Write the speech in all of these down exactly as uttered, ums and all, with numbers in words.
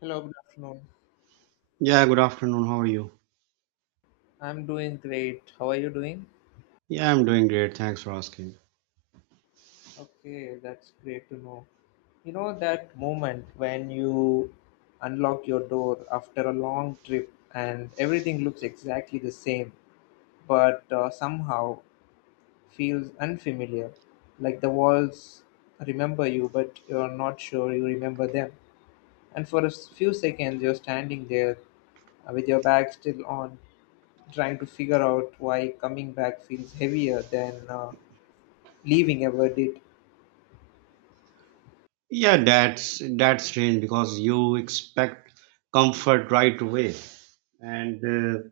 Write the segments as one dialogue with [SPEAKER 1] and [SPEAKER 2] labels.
[SPEAKER 1] Hello, good afternoon.
[SPEAKER 2] Yeah, good afternoon. How are you?
[SPEAKER 1] I'm doing great. How are you doing?
[SPEAKER 2] Yeah, I'm doing great. Thanks for asking.
[SPEAKER 1] Okay, that's great to know. You know that moment when you unlock your door after a long trip and everything looks exactly the same, but uh, somehow feels unfamiliar, like the walls remember you, but you're not sure you remember them. And for a s- few seconds, you're standing there uh, with your bag still on, trying to figure out why coming back feels heavier than uh, leaving ever did.
[SPEAKER 2] Yeah, that's that's strange because you expect comfort right away, and uh,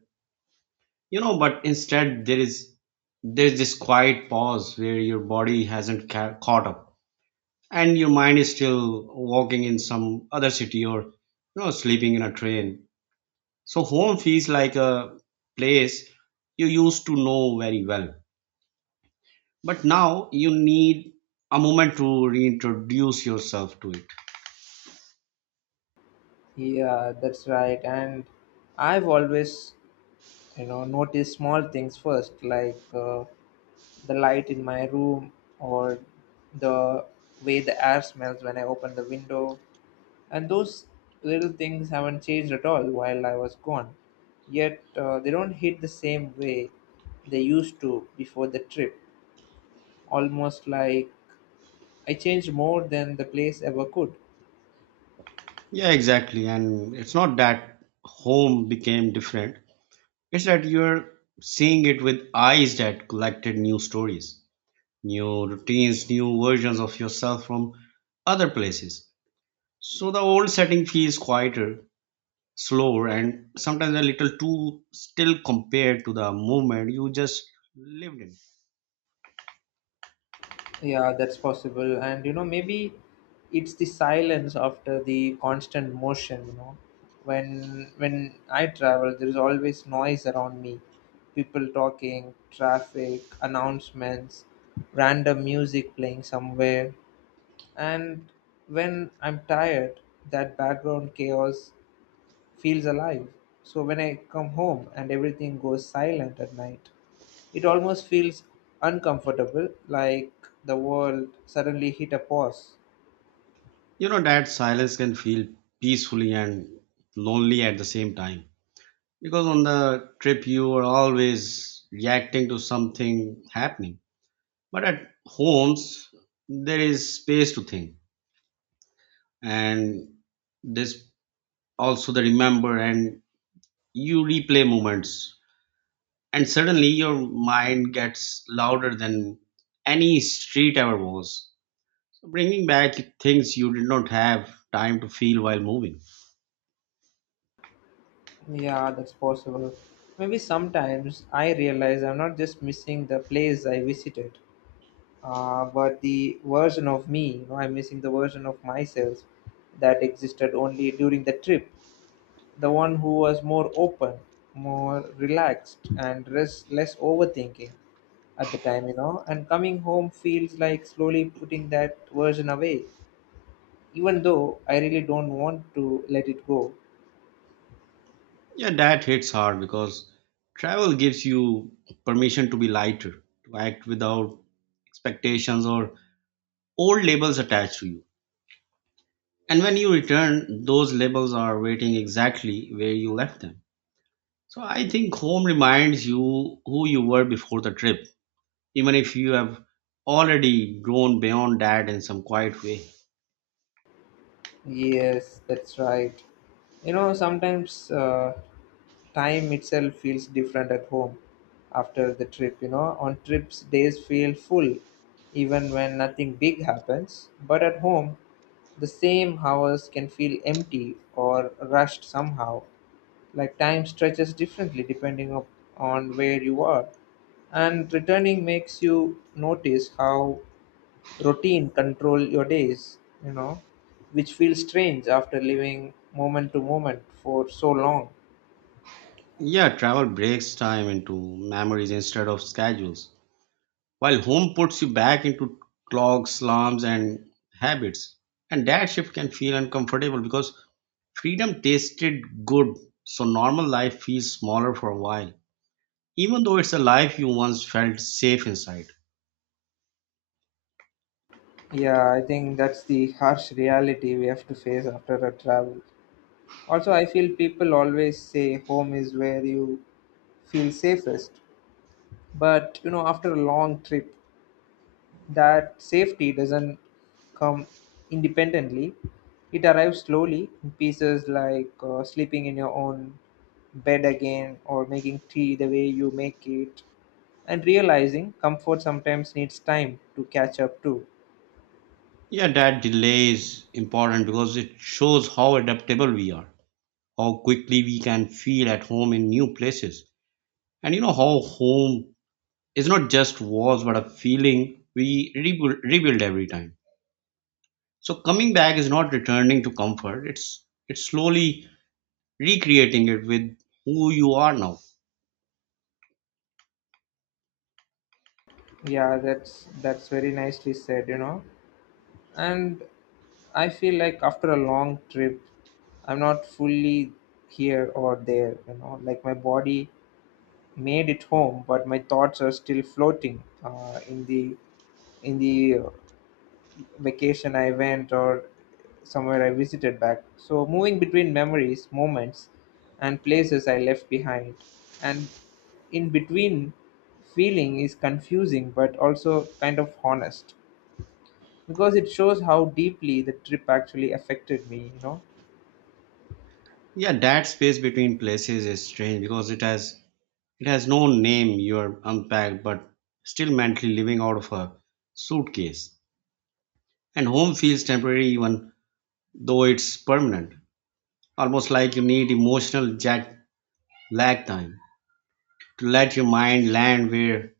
[SPEAKER 2] you know, but instead there is there's this quiet pause where your body hasn't ca- caught up, and your mind is still walking in some other city or you know sleeping in a train. So home feels like a place you used to know very well. But now you need a moment to reintroduce yourself to it.
[SPEAKER 1] Yeah, that's right. And I've always, you know, noticed small things first, like uh, the light in my room or the way the air smells when I open the window. And those little things haven't changed at all while I was gone. Yet uh, they don't hit the same way they used to before the trip. Almost like I changed more than the place ever could.
[SPEAKER 2] Yeah, exactly. And it's not that home became different, it's that you're seeing it with eyes that collected new stories, new routines, new versions of yourself from other places. So the old setting feels quieter, slower, and sometimes a little too still compared to the moment you just lived in.
[SPEAKER 1] Yeah, that's possible. And you know, maybe it's the silence after the constant motion, you know. When when I travel, there is always noise around me. People talking, traffic, announcements, random music playing somewhere. And when I'm tired, that background chaos feels alive. So when I come home and everything goes silent at night, it almost feels uncomfortable, like the world suddenly hit a pause.
[SPEAKER 2] You know that silence can feel peacefully and lonely at the same time. Because on the trip you are always reacting to something happening. But at homes there is space to think and this also the remember and you replay moments and suddenly your mind gets louder than any street ever was. So bringing back things you did not have time to feel while moving.
[SPEAKER 1] Yeah, that's possible. Maybe sometimes I realize I'm not just missing the place I visited, uh, but the version of me. You know, I'm missing the version of myself that existed only during the trip. The one who was more open, more relaxed, and less, less overthinking at the time, you know. And coming home feels like slowly putting that version away, even though I really don't want to let it go.
[SPEAKER 2] Yeah, that hits hard because travel gives you permission to be lighter, to act without expectations or old labels attached to you. And when you return, those labels are waiting exactly where you left them. So I think home reminds you who you were before the trip, even if you have already grown beyond that in some quiet way.
[SPEAKER 1] Yes, that's right. You know, sometimes uh, time itself feels different at home after the trip. You know, on trips, days feel full even when nothing big happens. But at home, the same hours can feel empty or rushed somehow. Like time stretches differently depending up on where you are. And returning makes you notice how routine control your days, you know, which feels strange after living moment to moment for so long.
[SPEAKER 2] Yeah, travel breaks time into memories instead of schedules, while home puts you back into clogs, slums, and habits. And that shift can feel uncomfortable because freedom tasted good, so normal life feels smaller for a while, even though it's a life you once felt safe inside.
[SPEAKER 1] Yeah, I think that's the harsh reality we have to face after a travel. Also, I feel people always say home is where you feel safest. But you know, after a long trip, that safety doesn't come independently, it arrives slowly in pieces, like uh, sleeping in your own bed again or making tea the way you make it, and realizing comfort sometimes needs time to catch up too.
[SPEAKER 2] Yeah, that delay is important because it shows how adaptable we are, how quickly we can feel at home in new places. And you know how home is not just walls but a feeling we rebuild, rebuild every time. So coming back is not returning to comfort. It's it's slowly recreating it with who you are now.
[SPEAKER 1] Yeah, that's that's very nicely said, you know. And I feel like after a long trip, I'm not fully here or there, you know, like my body made it home, but my thoughts are still floating uh, in the in the uh, vacation I went or somewhere I visited back. So moving between memories, moments, and places I left behind, and in between feeling is confusing but also kind of honest because it shows how deeply the trip actually affected me, you know.
[SPEAKER 2] Yeah, that space between places is strange because it has it has no name. You are unpacked but still mentally living out of a suitcase. And home feels temporary even though it's permanent. Almost like you need emotional jet lag time to let your mind land where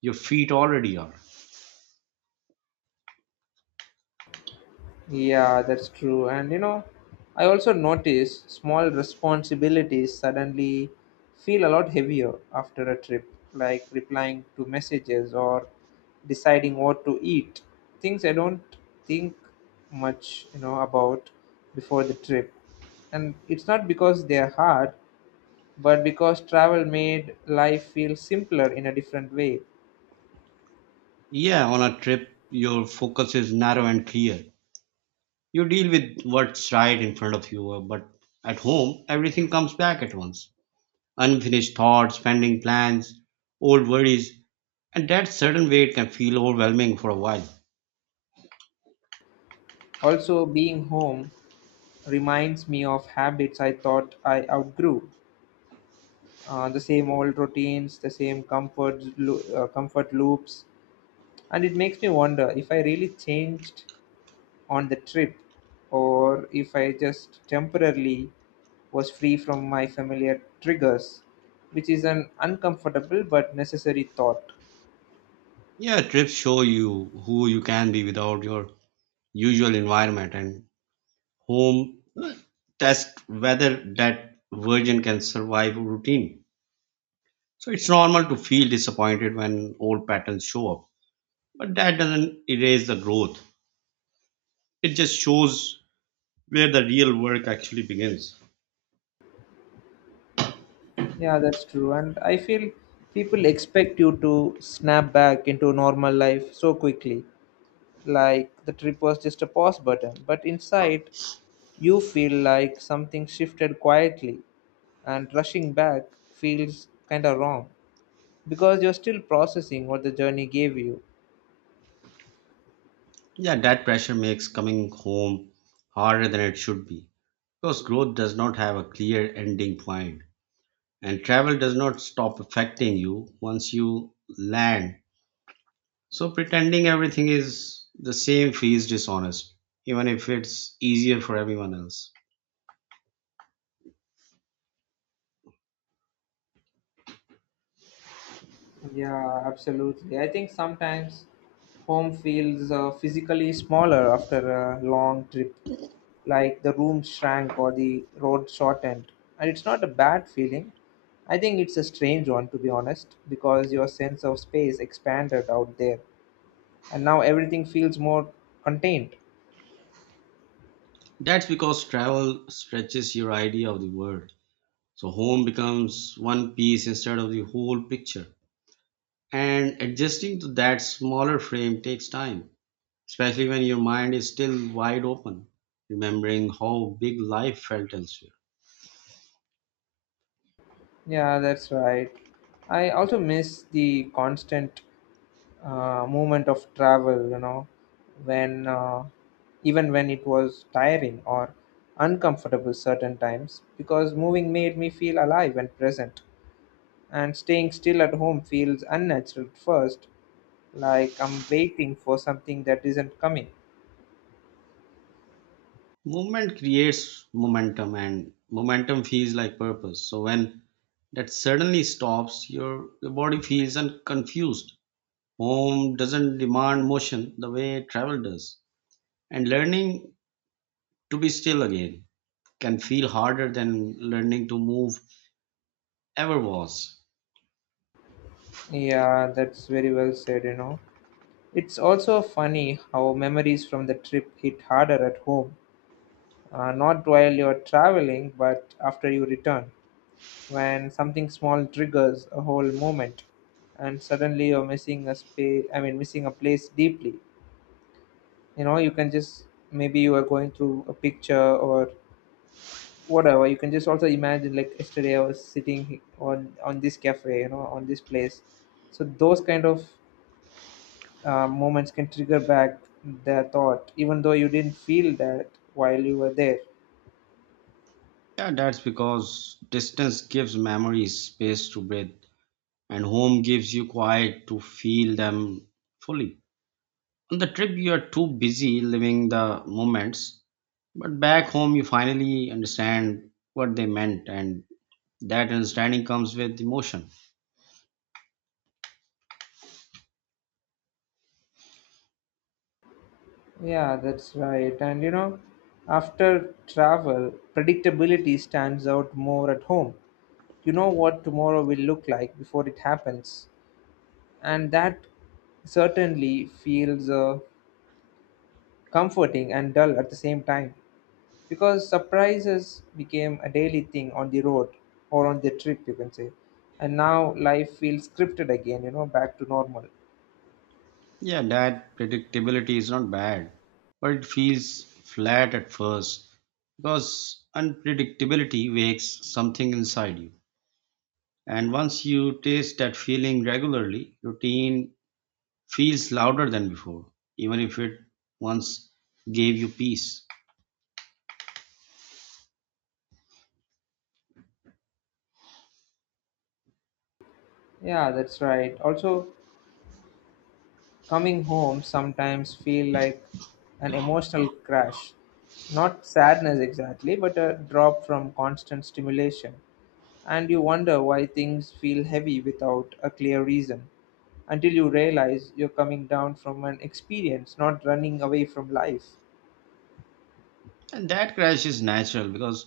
[SPEAKER 2] your feet already are.
[SPEAKER 1] Yeah, that's true. And you know, I also notice small responsibilities suddenly feel a lot heavier after a trip, like replying to messages or deciding what to eat. Things I don't think much, you know, about before the trip. And it's not because they're hard, but because travel made life feel simpler in a different way.
[SPEAKER 2] Yeah, on a trip your focus is narrow and clear. You deal with what's right in front of you, uh, but at home, everything comes back at once. Unfinished thoughts, pending plans, old worries, and that sudden weight can feel overwhelming for a while.
[SPEAKER 1] Also, being home reminds me of habits I thought I outgrew, uh, the same old routines, the same comfort loo- uh, comfort loops, and it makes me wonder if I really changed on the trip, or if I just temporarily was free from my familiar triggers, which is an uncomfortable but necessary thought.
[SPEAKER 2] Yeah, trips show you who you can be without your usual environment, and home test whether that version can survive routine. So it's normal to feel disappointed when old patterns show up, but that doesn't erase the growth. It just shows where the real work actually begins.
[SPEAKER 1] Yeah, that's true, and I feel people expect you to snap back into normal life so quickly, like the trip was just a pause button, but inside you feel like something shifted quietly, and rushing back feels kind of wrong because you're still processing what the journey gave you.
[SPEAKER 2] Yeah, that pressure makes coming home harder than it should be because growth does not have a clear ending point and travel does not stop affecting you once you land. So pretending everything is the same feels dishonest, even if it's easier for everyone else.
[SPEAKER 1] Yeah, absolutely. I think sometimes home feels uh, physically smaller after a long trip, like the room shrank or the road shortened. And it's not a bad feeling. I think it's a strange one, to be honest, because your sense of space expanded out there, and now everything feels more contained.
[SPEAKER 2] That's because travel stretches your idea of the world. So home becomes one piece instead of the whole picture. And adjusting to that smaller frame takes time, especially when your mind is still wide open, remembering how big life felt elsewhere.
[SPEAKER 1] Yeah, that's right. I also miss the constant uh, movement of travel, you know, when uh, even when it was tiring or uncomfortable certain times, because moving made me feel alive and present. And staying still at home feels unnatural at first, like I'm waiting for something that isn't coming.
[SPEAKER 2] Movement creates momentum, and momentum feels like purpose. So when that suddenly stops, your, your body feels un- confused. Home doesn't demand motion the way travel does. And learning to be still again can feel harder than learning to move ever was.
[SPEAKER 1] Yeah, that's very well said, you know. It's also funny how memories from the trip hit harder at home, uh, not while you're traveling, but after you return, when something small triggers a whole moment, and suddenly you're missing a space. I mean, missing a place deeply. You know, you can just maybe you are going through a picture or whatever. You can just also imagine, like yesterday I was sitting he- on on this cafe, you know, on this place. So those kind of uh, moments can trigger back the thought, even though you didn't feel that while you were there.
[SPEAKER 2] Yeah, that's because distance gives memories space to breathe, and home gives you quiet to feel them fully. On the trip, you are too busy living the moments, but back home, you finally understand what they meant, and that understanding comes with emotion.
[SPEAKER 1] Yeah, that's right. And you know, after travel, predictability stands out more at home. You know what tomorrow will look like before it happens. And that certainly feels uh, comforting and dull at the same time because surprises became a daily thing on the road or on the trip, you can say. And now life feels scripted again, you know, back to normal.
[SPEAKER 2] Yeah, that predictability is not bad, but it feels flat at first because unpredictability wakes something inside you. And once you taste that feeling regularly, your teen feels louder than before, even if it once gave you peace.
[SPEAKER 1] Yeah, that's right. Also, coming home sometimes feel like an emotional crash. Not sadness exactly, but a drop from constant stimulation. And you wonder why things feel heavy without a clear reason. Until you realize you're coming down from an experience, not running away from life.
[SPEAKER 2] And that crash is natural because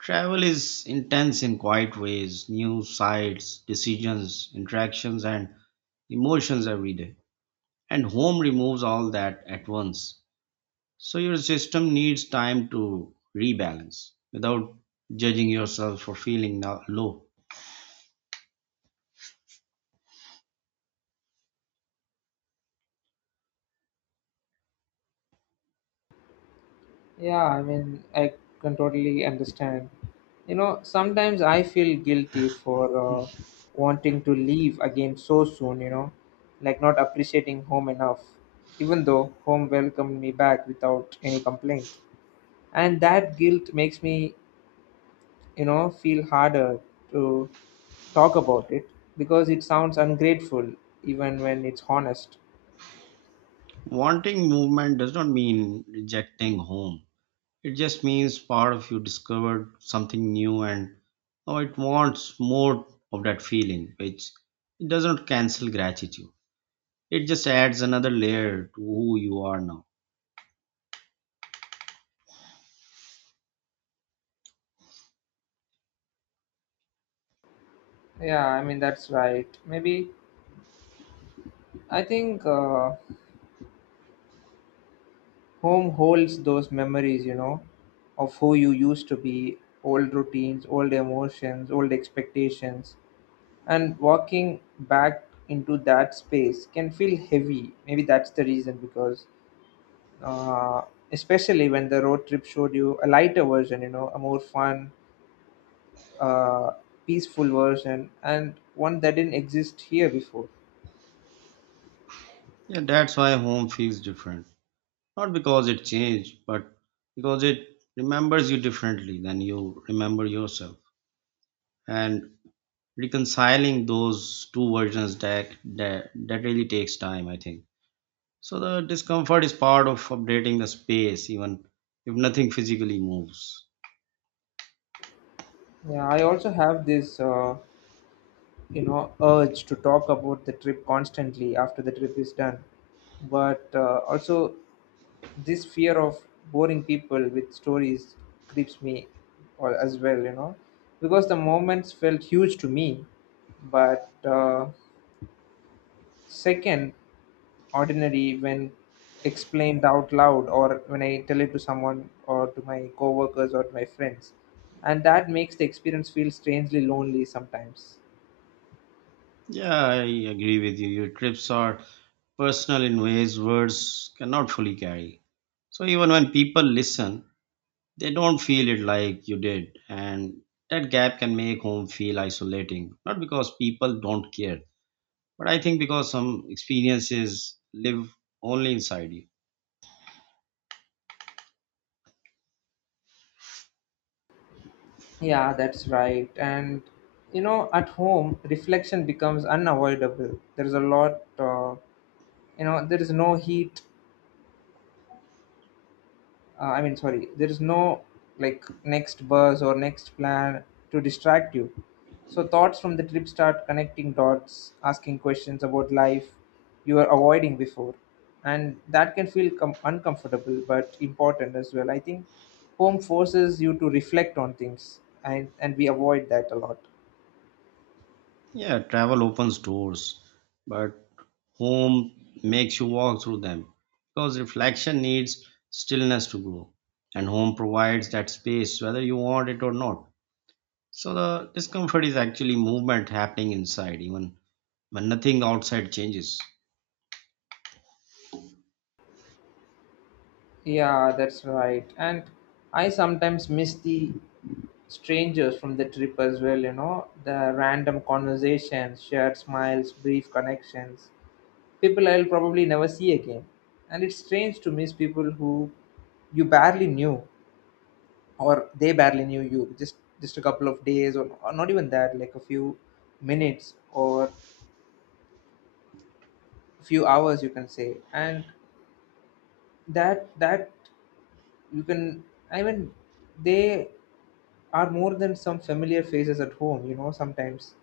[SPEAKER 2] travel is intense in quiet ways new sights, decisions, interactions, and emotions every day. And home removes all that at once. So your system needs time to rebalance without judging yourself for feeling no- low.
[SPEAKER 1] Yeah, I mean, I can totally understand. You know, sometimes I feel guilty for uh, wanting to leave again so soon, you know, like not appreciating home enough, even though home welcomed me back without any complaint. And that guilt makes me, you know, feel harder to talk about it because it sounds ungrateful even when it's honest.
[SPEAKER 2] Wanting movement does not mean rejecting home. It just means part of you discovered something new and now it wants more of that feeling, which it does not cancel gratitude. It just adds another layer to who you are now.
[SPEAKER 1] Yeah, I mean, that's right. Maybe I think. Uh, Home holds those memories, you know, of who you used to be, old routines, old emotions, old expectations. And walking back into that space can feel heavy. Maybe that's the reason because, uh, especially when the road trip showed you a lighter version, you know, a more fun, uh, peaceful version, and one that didn't exist here before.
[SPEAKER 2] Yeah, that's why home feels different. Not because it changed, but because it remembers you differently than you remember yourself. And reconciling those two versions that that, that really takes time, I think. So the discomfort is part of updating the space, even if nothing physically moves.
[SPEAKER 1] Yeah, I also have this. Uh, you know, urge to talk about the trip constantly after the trip is done, but uh, also this fear of boring people with stories creeps me or as well, you know, because the moments felt huge to me, but uh, second ordinary when explained out loud or when I tell it to someone or to my coworkers or to my friends, and that makes the experience feel strangely lonely sometimes.
[SPEAKER 2] Yeah, I agree with you. Your trips are personal in ways words cannot fully carry. So even when people listen, they don't feel it like you did. And that gap can make home feel isolating. Not because people don't care, but I think because some experiences live only inside you.
[SPEAKER 1] Yeah, that's right. And you know, at home, reflection becomes unavoidable. There is a lot, uh, you know, there is no heat. Uh, I mean, sorry, there is no like next buzz or next plan to distract you. So thoughts from the trip start connecting dots, asking questions about life you were avoiding before, and that can feel com- uncomfortable but important as well. I think home forces you to reflect on things, and and we avoid that a lot.
[SPEAKER 2] Yeah, travel opens doors, but home makes you walk through them because reflection needs stillness to grow, and home provides that space whether you want it or not. So, the discomfort is actually movement happening inside, even when nothing outside changes.
[SPEAKER 1] Yeah, that's right. And I sometimes miss the strangers from the trip as well, you know, the random conversations, shared smiles, brief connections, people I'll probably never see again. And it's strange to miss people who you barely knew or they barely knew you, just just a couple of days, or, or not even that, like a few minutes or few hours you can say, and that that you can, I mean, they are more than some familiar faces at home, you know, sometimes.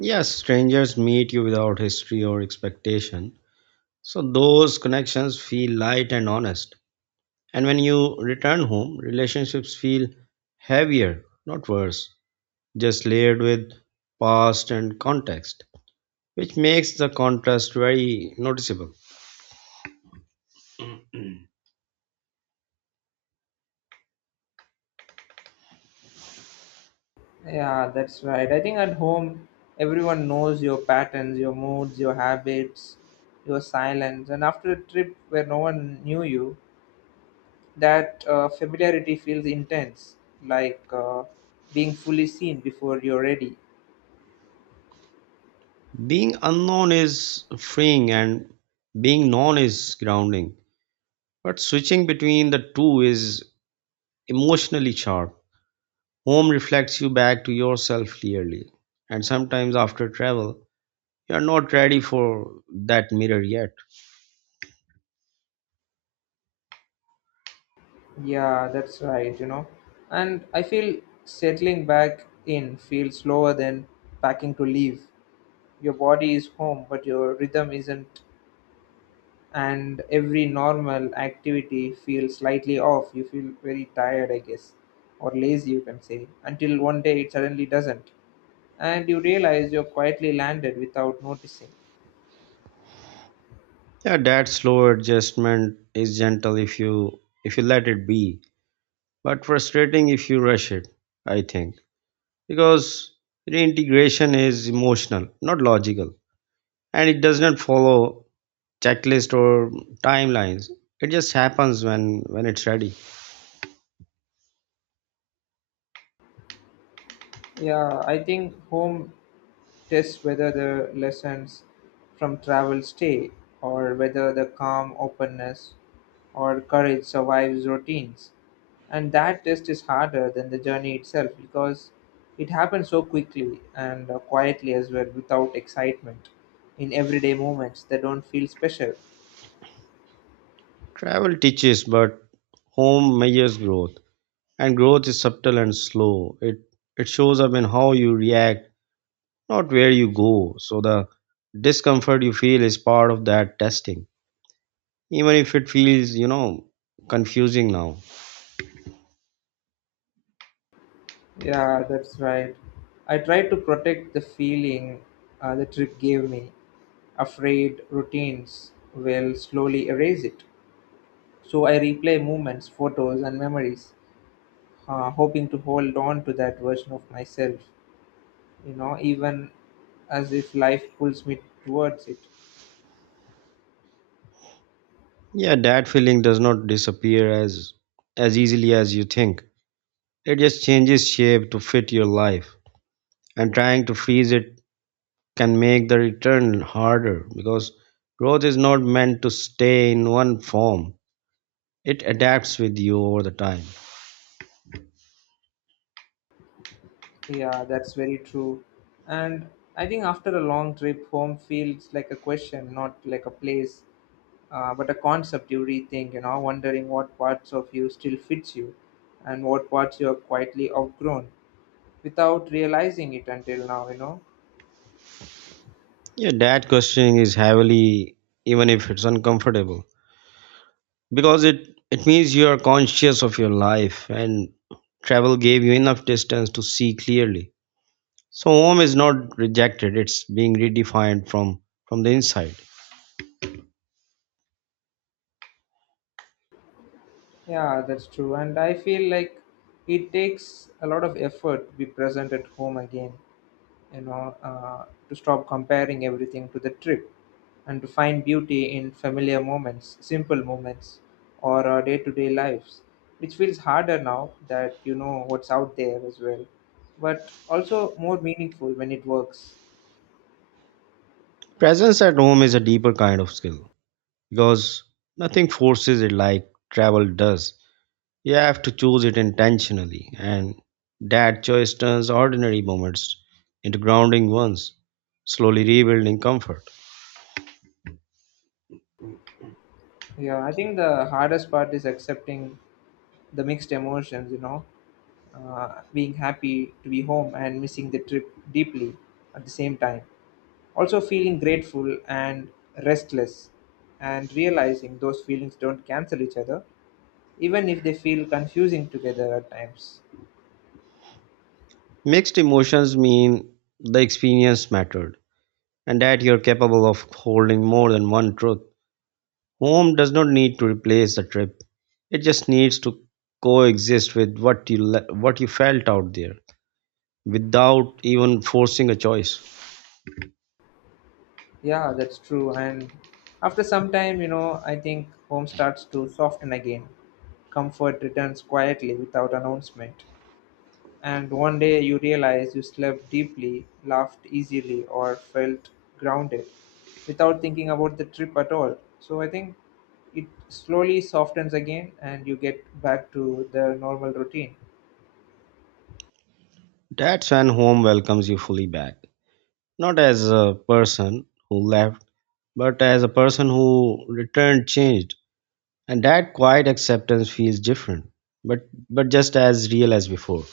[SPEAKER 2] Yes, strangers meet you without history or expectation, so those connections feel light and honest. And when you return home, relationships feel heavier, not worse, just layered with past and context, which makes the contrast very noticeable.
[SPEAKER 1] Yeah, that's right. I think at home everyone knows your patterns, your moods, your habits, your silence, and after a trip where no one knew you, that uh, familiarity feels intense, like uh, being fully seen before you're ready.
[SPEAKER 2] Being unknown is freeing and being known is grounding, but switching between the two is emotionally sharp. Home reflects you back to yourself clearly, and sometimes after travel, you are not ready for that mirror yet.
[SPEAKER 1] Yeah, that's right, you know. And I feel settling back in feels slower than packing to leave. Your body is home but your rhythm isn't, and every normal activity feels slightly off. You feel very tired, I guess, or lazy, you can say, until one day it suddenly doesn't. And you realize you're quietly landed without noticing.
[SPEAKER 2] Yeah, that slow adjustment is gentle if you if you let it be, but frustrating if you rush it, I think, because reintegration is emotional, not logical, and it does not follow checklist or timelines. It just happens when when it's ready.
[SPEAKER 1] Yeah, I think home tests whether the lessons from travel stay or whether the calm openness or courage survives routines. And that test is harder than the journey itself because it happens so quickly and uh, quietly as well, without excitement in everyday moments that don't feel special.
[SPEAKER 2] Travel teaches, but home measures growth, and growth is subtle and slow. It it shows up in how you react, not where you go. So the discomfort you feel is part of that testing, even if it feels you know confusing now.
[SPEAKER 1] Yeah, that's right. I tried to protect the feeling uh, the trip gave me. Afraid routines will slowly erase it. So I replay moments, photos, and memories, uh, hoping to hold on to that version of myself, you know, even as if life pulls me towards it.
[SPEAKER 2] Yeah, that feeling does not disappear as as easily as you think. It just changes shape to fit your life, and trying to freeze it can make the return harder because growth is not meant to stay in one form. It adapts with you over the time.
[SPEAKER 1] Yeah, that's very true. And I think after a long trip, home feels like a question, not like a place. Uh, but a concept you rethink, you know, wondering what parts of you still fits you and what parts you have quietly outgrown without realizing it until now, you know.
[SPEAKER 2] Yeah, that questioning is heavily, even if it's uncomfortable, because it it means you are conscious of your life, and travel gave you enough distance to see clearly. So home is not rejected; it's being redefined from from the inside.
[SPEAKER 1] Yeah, that's true. And I feel like it takes a lot of effort to be present at home again. You know, uh, to stop comparing everything to the trip and to find beauty in familiar moments, simple moments, or our day to day lives, which feels harder now that you know what's out there as well, but also more meaningful when it works.
[SPEAKER 2] Presence at home is a deeper kind of skill because nothing forces it like travel does. You have to choose it intentionally, and that choice turns ordinary moments into grounding ones, slowly rebuilding comfort.
[SPEAKER 1] Yeah, I think the hardest part is accepting the mixed emotions, you know, uh, being happy to be home and missing the trip deeply at the same time. Also feeling grateful and restless and realizing those feelings don't cancel each other even if they feel confusing together at times.
[SPEAKER 2] Mixed emotions mean the experience mattered and that you're capable of holding more than one truth. Home does not need to replace the trip. It just needs to coexist with what you le- what you felt out there without even forcing a choice.
[SPEAKER 1] Yeah, that's true. And after some time, you know, I think home starts to soften again. Comfort returns quietly without announcement. And one day you realize you slept deeply, laughed easily, or felt grounded without thinking about the trip at all. So I think it slowly softens again and you get back to the normal routine.
[SPEAKER 2] That's when home welcomes you fully back. Not as a person who left, but as a person who returned changed. And that quiet acceptance feels different, but but just as real as before.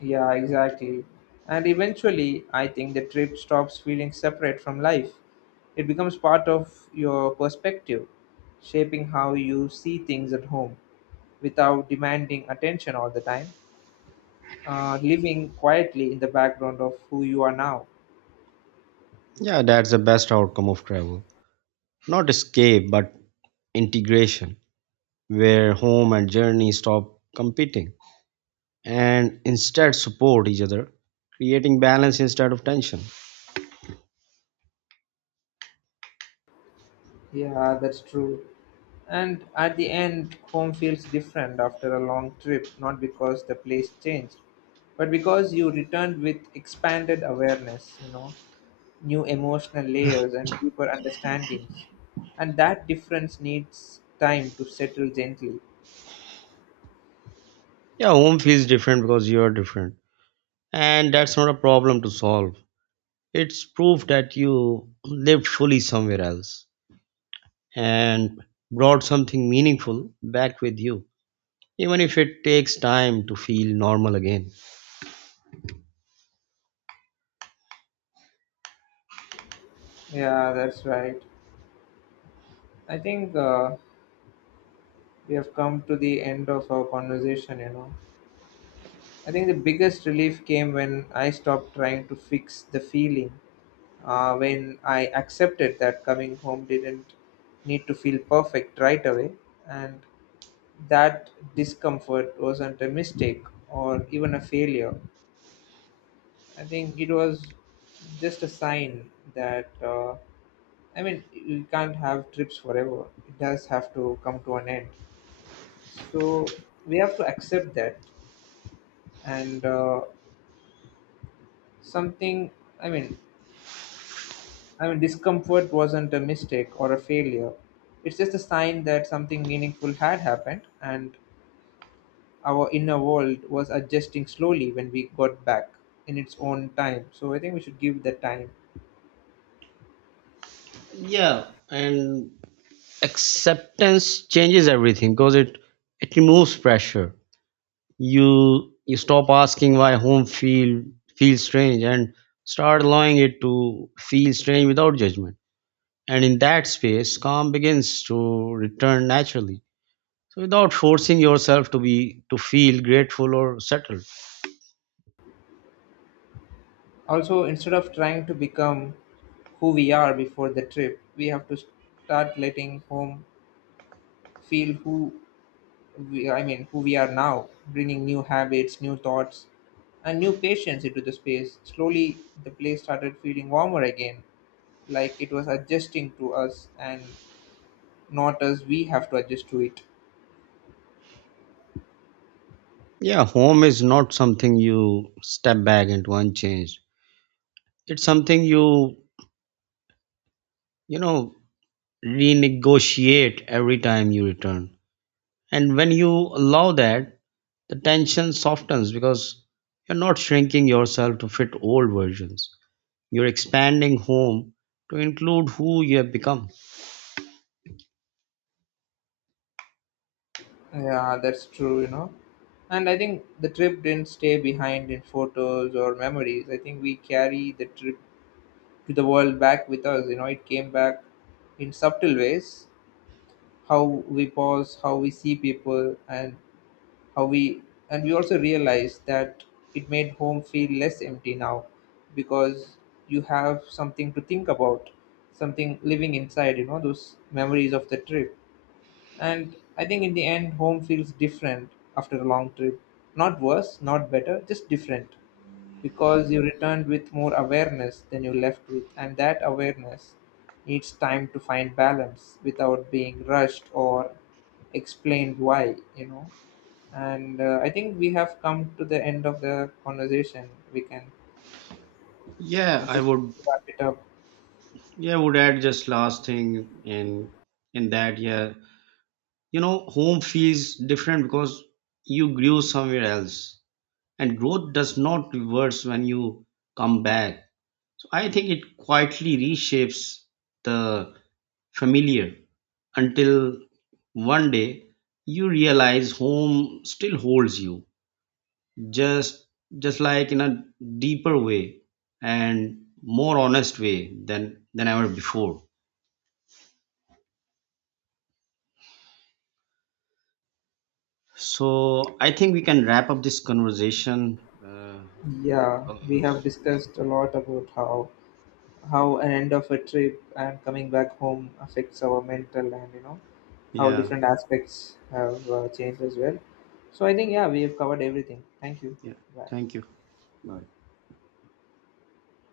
[SPEAKER 1] Yeah, exactly. And eventually, I think the trip stops feeling separate from life. It becomes part of your perspective, shaping how you see things at home without demanding attention all the time. Uh, living quietly in the background of who you are now.
[SPEAKER 2] Yeah, that's the best outcome of travel. Not escape, but integration, where home and journey stop competing and instead support each other, creating balance instead of tension.
[SPEAKER 1] Yeah, that's true. And at the end, home feels different after a long trip, not because the place changed, but because you returned with expanded awareness, you know, new emotional layers and deeper understandings. And that difference needs time to settle gently.
[SPEAKER 2] Yeah, home feels different because you are different. And that's not a problem to solve. It's proof that you lived fully somewhere else and brought something meaningful back with you, even if it takes time to feel normal again.
[SPEAKER 1] Yeah, that's right. I think uh, we have come to the end of our conversation, you know. I think the biggest relief came when I stopped trying to fix the feeling, uh, when I accepted that coming home didn't need to feel perfect right away, and that discomfort wasn't a mistake or even a failure. I think it was just a sign that, uh, I mean, you can't have trips forever, it does have to come to an end. So we have to accept that, and uh, something, I mean, I mean, discomfort wasn't a mistake or a failure. It's just a sign that something meaningful had happened, and our inner world was adjusting slowly when we got back in its own time. So I think we should give that time.
[SPEAKER 2] Yeah, and acceptance changes everything because it it removes pressure. You you stop asking why home feel feels strange and start allowing it to feel strange without judgment. And in that space, calm begins to return naturally. So without forcing yourself to be to feel grateful or settled.
[SPEAKER 1] Also, instead of trying to become who we are before the trip, we have to start letting home feel who we, I mean, who we are now, bringing new habits, new thoughts, and new patience into the space. Slowly, the place started feeling warmer again, like it was adjusting to us and not us. We have to adjust to it.
[SPEAKER 2] Yeah, home is not something you step back into unchanged. It's something you, you know, renegotiate every time you return. And when you allow that, the tension softens because you're not shrinking yourself to fit old versions. You're expanding home to include who you have become.
[SPEAKER 1] Yeah, that's true, you know. And I think the trip didn't stay behind in photos or memories. I think we carry the trip to the world back with us, you know. It came back in subtle ways: how we pause, how we see people, and how we— and we also realized that it made home feel less empty now because you have something to think about, something living inside, you know, those memories of the trip. And I think in the end home feels different after a long trip, not worse, not better, just different, because you returned with more awareness than you left with, and that awareness needs time to find balance without being rushed or explained why, you know. And uh, I think we have come to the end of the conversation. We can
[SPEAKER 2] Yeah,
[SPEAKER 1] uh,
[SPEAKER 2] I
[SPEAKER 1] just
[SPEAKER 2] would
[SPEAKER 1] wrap it up.
[SPEAKER 2] yeah, I would add just last thing in in that, yeah, you know, home feels different because you grew somewhere else, and growth does not reverse when you come back. So I think it quietly reshapes the familiar until one day you realize home still holds you, just just like in a deeper way and more honest way than than ever before. So I think we can wrap up this conversation.
[SPEAKER 1] Yeah,
[SPEAKER 2] uh,
[SPEAKER 1] we have discussed a lot about how how an end of a trip and coming back home affects our mental, and, you know, how
[SPEAKER 2] Yeah,
[SPEAKER 1] different aspects have uh, changed as well. So I think, yeah, we have covered everything. Thank you.
[SPEAKER 2] yeah.
[SPEAKER 1] Bye.
[SPEAKER 2] Thank you.